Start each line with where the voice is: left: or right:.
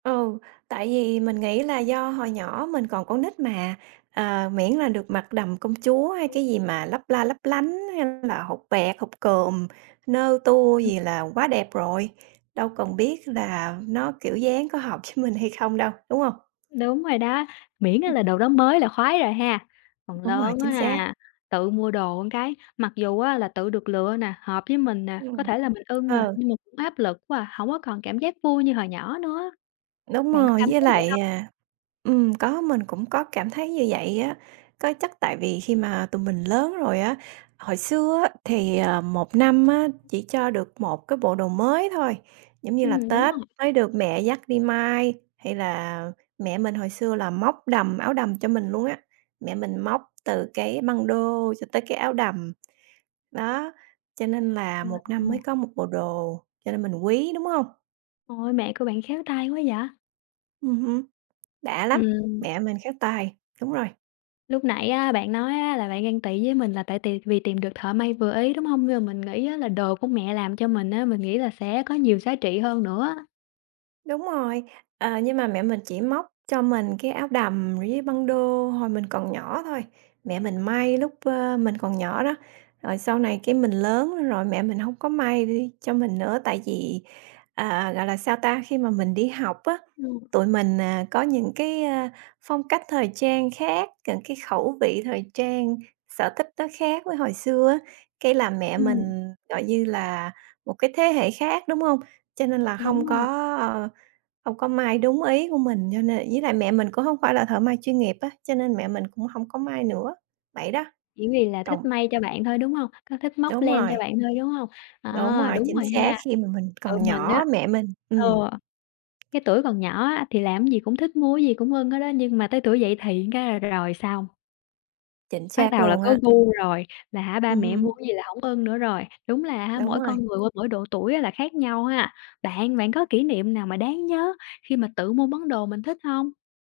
right: Ừ, tại vì mình nghĩ là do hồi nhỏ mình còn con nít mà, ờ, miễn là được mặt đầm công chúa hay cái gì mà
left: [unintelligible]
right: lấp la lấp lánh hay là hột bẹt, hột cườm, nơ tua
left: [unintelligible] Ừm.
right: gì là quá đẹp rồi, đâu cần biết là nó kiểu dáng có hợp ch mình hay không đâu, đúng hông?
left: Đúng rồi đó, miễn á
right: Ừm.
left: là đồ đó mới là khoái rồi ha, phần
right: Đúng rồi,
left: lớn á
right: chính xác.
left: ha, tự mua đồ một cái, mặc dù á là tự được lựa nè, hợp với mình nè, có
right: Ừm,
left: thể là mình ưng nè,
right: ờ.
left: nhưng mà cũng áp lực quá à, hông có còn cảm giác vui như hồi nhỏ nữa á,
right: Đúng
left: bạn có
right: rồi,
left: cảm
right: với
left: thấy vậy
right: lại,
left: hông?
right: à ừm, có mình cũng có cảm thấy như vậy á. Có chắc tại vì khi mà tụi mình lớn rồi á, hồi xưa á thì, ờ, 1 năm á
left: Ừm.
right: chỉ cho được 1 cái bộ đồ mới thôi, giống như là
left: Ừm, đúng
right: Tết
left: rồi.
right: mới được mẹ dắt đi may hay là mẹ mình hồi xưa là móc đầm, áo đầm cho mình luôn á, mẹ mình móc từ cái băng đô cho tới cái áo đầm, đó, cho nên là 1 năm mới
left: [unintelligible]
right: có 1 bộ đồ, cho nên mình quý, đúng hông?
left: Ôi, mẹ của bạn khéo tay quá vậy!
right: Ừm hưm, đã lắm,
left: Ừm.
right: mẹ mình khéo tay, đúng rồi.
left: Lúc nãy á bạn nói á là bạn ghen tị với mình là tại tìm vì tìm được thợ may vừa ý, đúng hông? Nhưng mà mình nghĩ á là đồ của mẹ làm cho mình á, mình nghĩ là sẽ có nhiều giá trị hơn nữa.
right: Đúng rồi, ờ, nhưng mà mẹ mình chỉ móc cho mình cái áo đầm với băng đô hồi mình còn nhỏ thôi. Mẹ mình may lúc, ơ, mình còn nhỏ đó, rồi sau này cái mình lớn rồi mẹ mình hông có may [unintelligible] cho mình nữa, tại vì, à, gọi là, sao ta, khi mà mình đi học á,
left: Ừm.
right: tụi mình, à, có những cái, ơ, phong cách thời trang khác, những cái khẩu vị thời trang, sở thích nó khác với hồi xưa á. Cái là mẹ
left: Ừm.
right: mình, gọi như là, một cái thế hệ khác, đúng hông? Cho nên là
left: Đúng
right: hông
left: rồi.
right: có, ờ, hông có may đúng ý của mình cho nên ý là mẹ mình cũng hông phải là thợ may chuyên nghiệp á, cho nên mẹ mình cũng hông có may nữa, vậy đó.
left: Chỉ vì là thích
right: Cộng
left: may cho bạn thôi, đúng hông? Có thích móc
right: Đúng
left: len cho
right: rồi.
left: bạn thôi, đúng hông?
right: Đúng
left: À,
right: rồi,
left: đúng
right: chính
left: rồi
right: xác
left: ha,
right: khi mà mình
left: tụi
right: còn
left: mình á,
right: nhỏ mẹ mình
left: ờ,
right: ừm.
left: cái tuổi còn nhỏ á thì làm gì cũng thích mua cái gì cũng ưng hết á, nhưng mà tới tuổi dậy thì cái là rồi xong.
right: Chính
left: Bắt
right: xác
left: đầu là
right: luôn
left: có
right: á.
left: gu rồi, là hả ba
right: Ừm
left: mẹ mua
right: hừm.
left: cái gì là hổng ưng nữa rồi, đúng là hả
right: Đúng
left: mỗi
right: rồi.
left: con người qua mỗi độ tuổi á là khác nhau ha? Bạn, bạn có kỷ niệm nào mà đáng nhớ khi mà tự mua món đồ mình thích hông?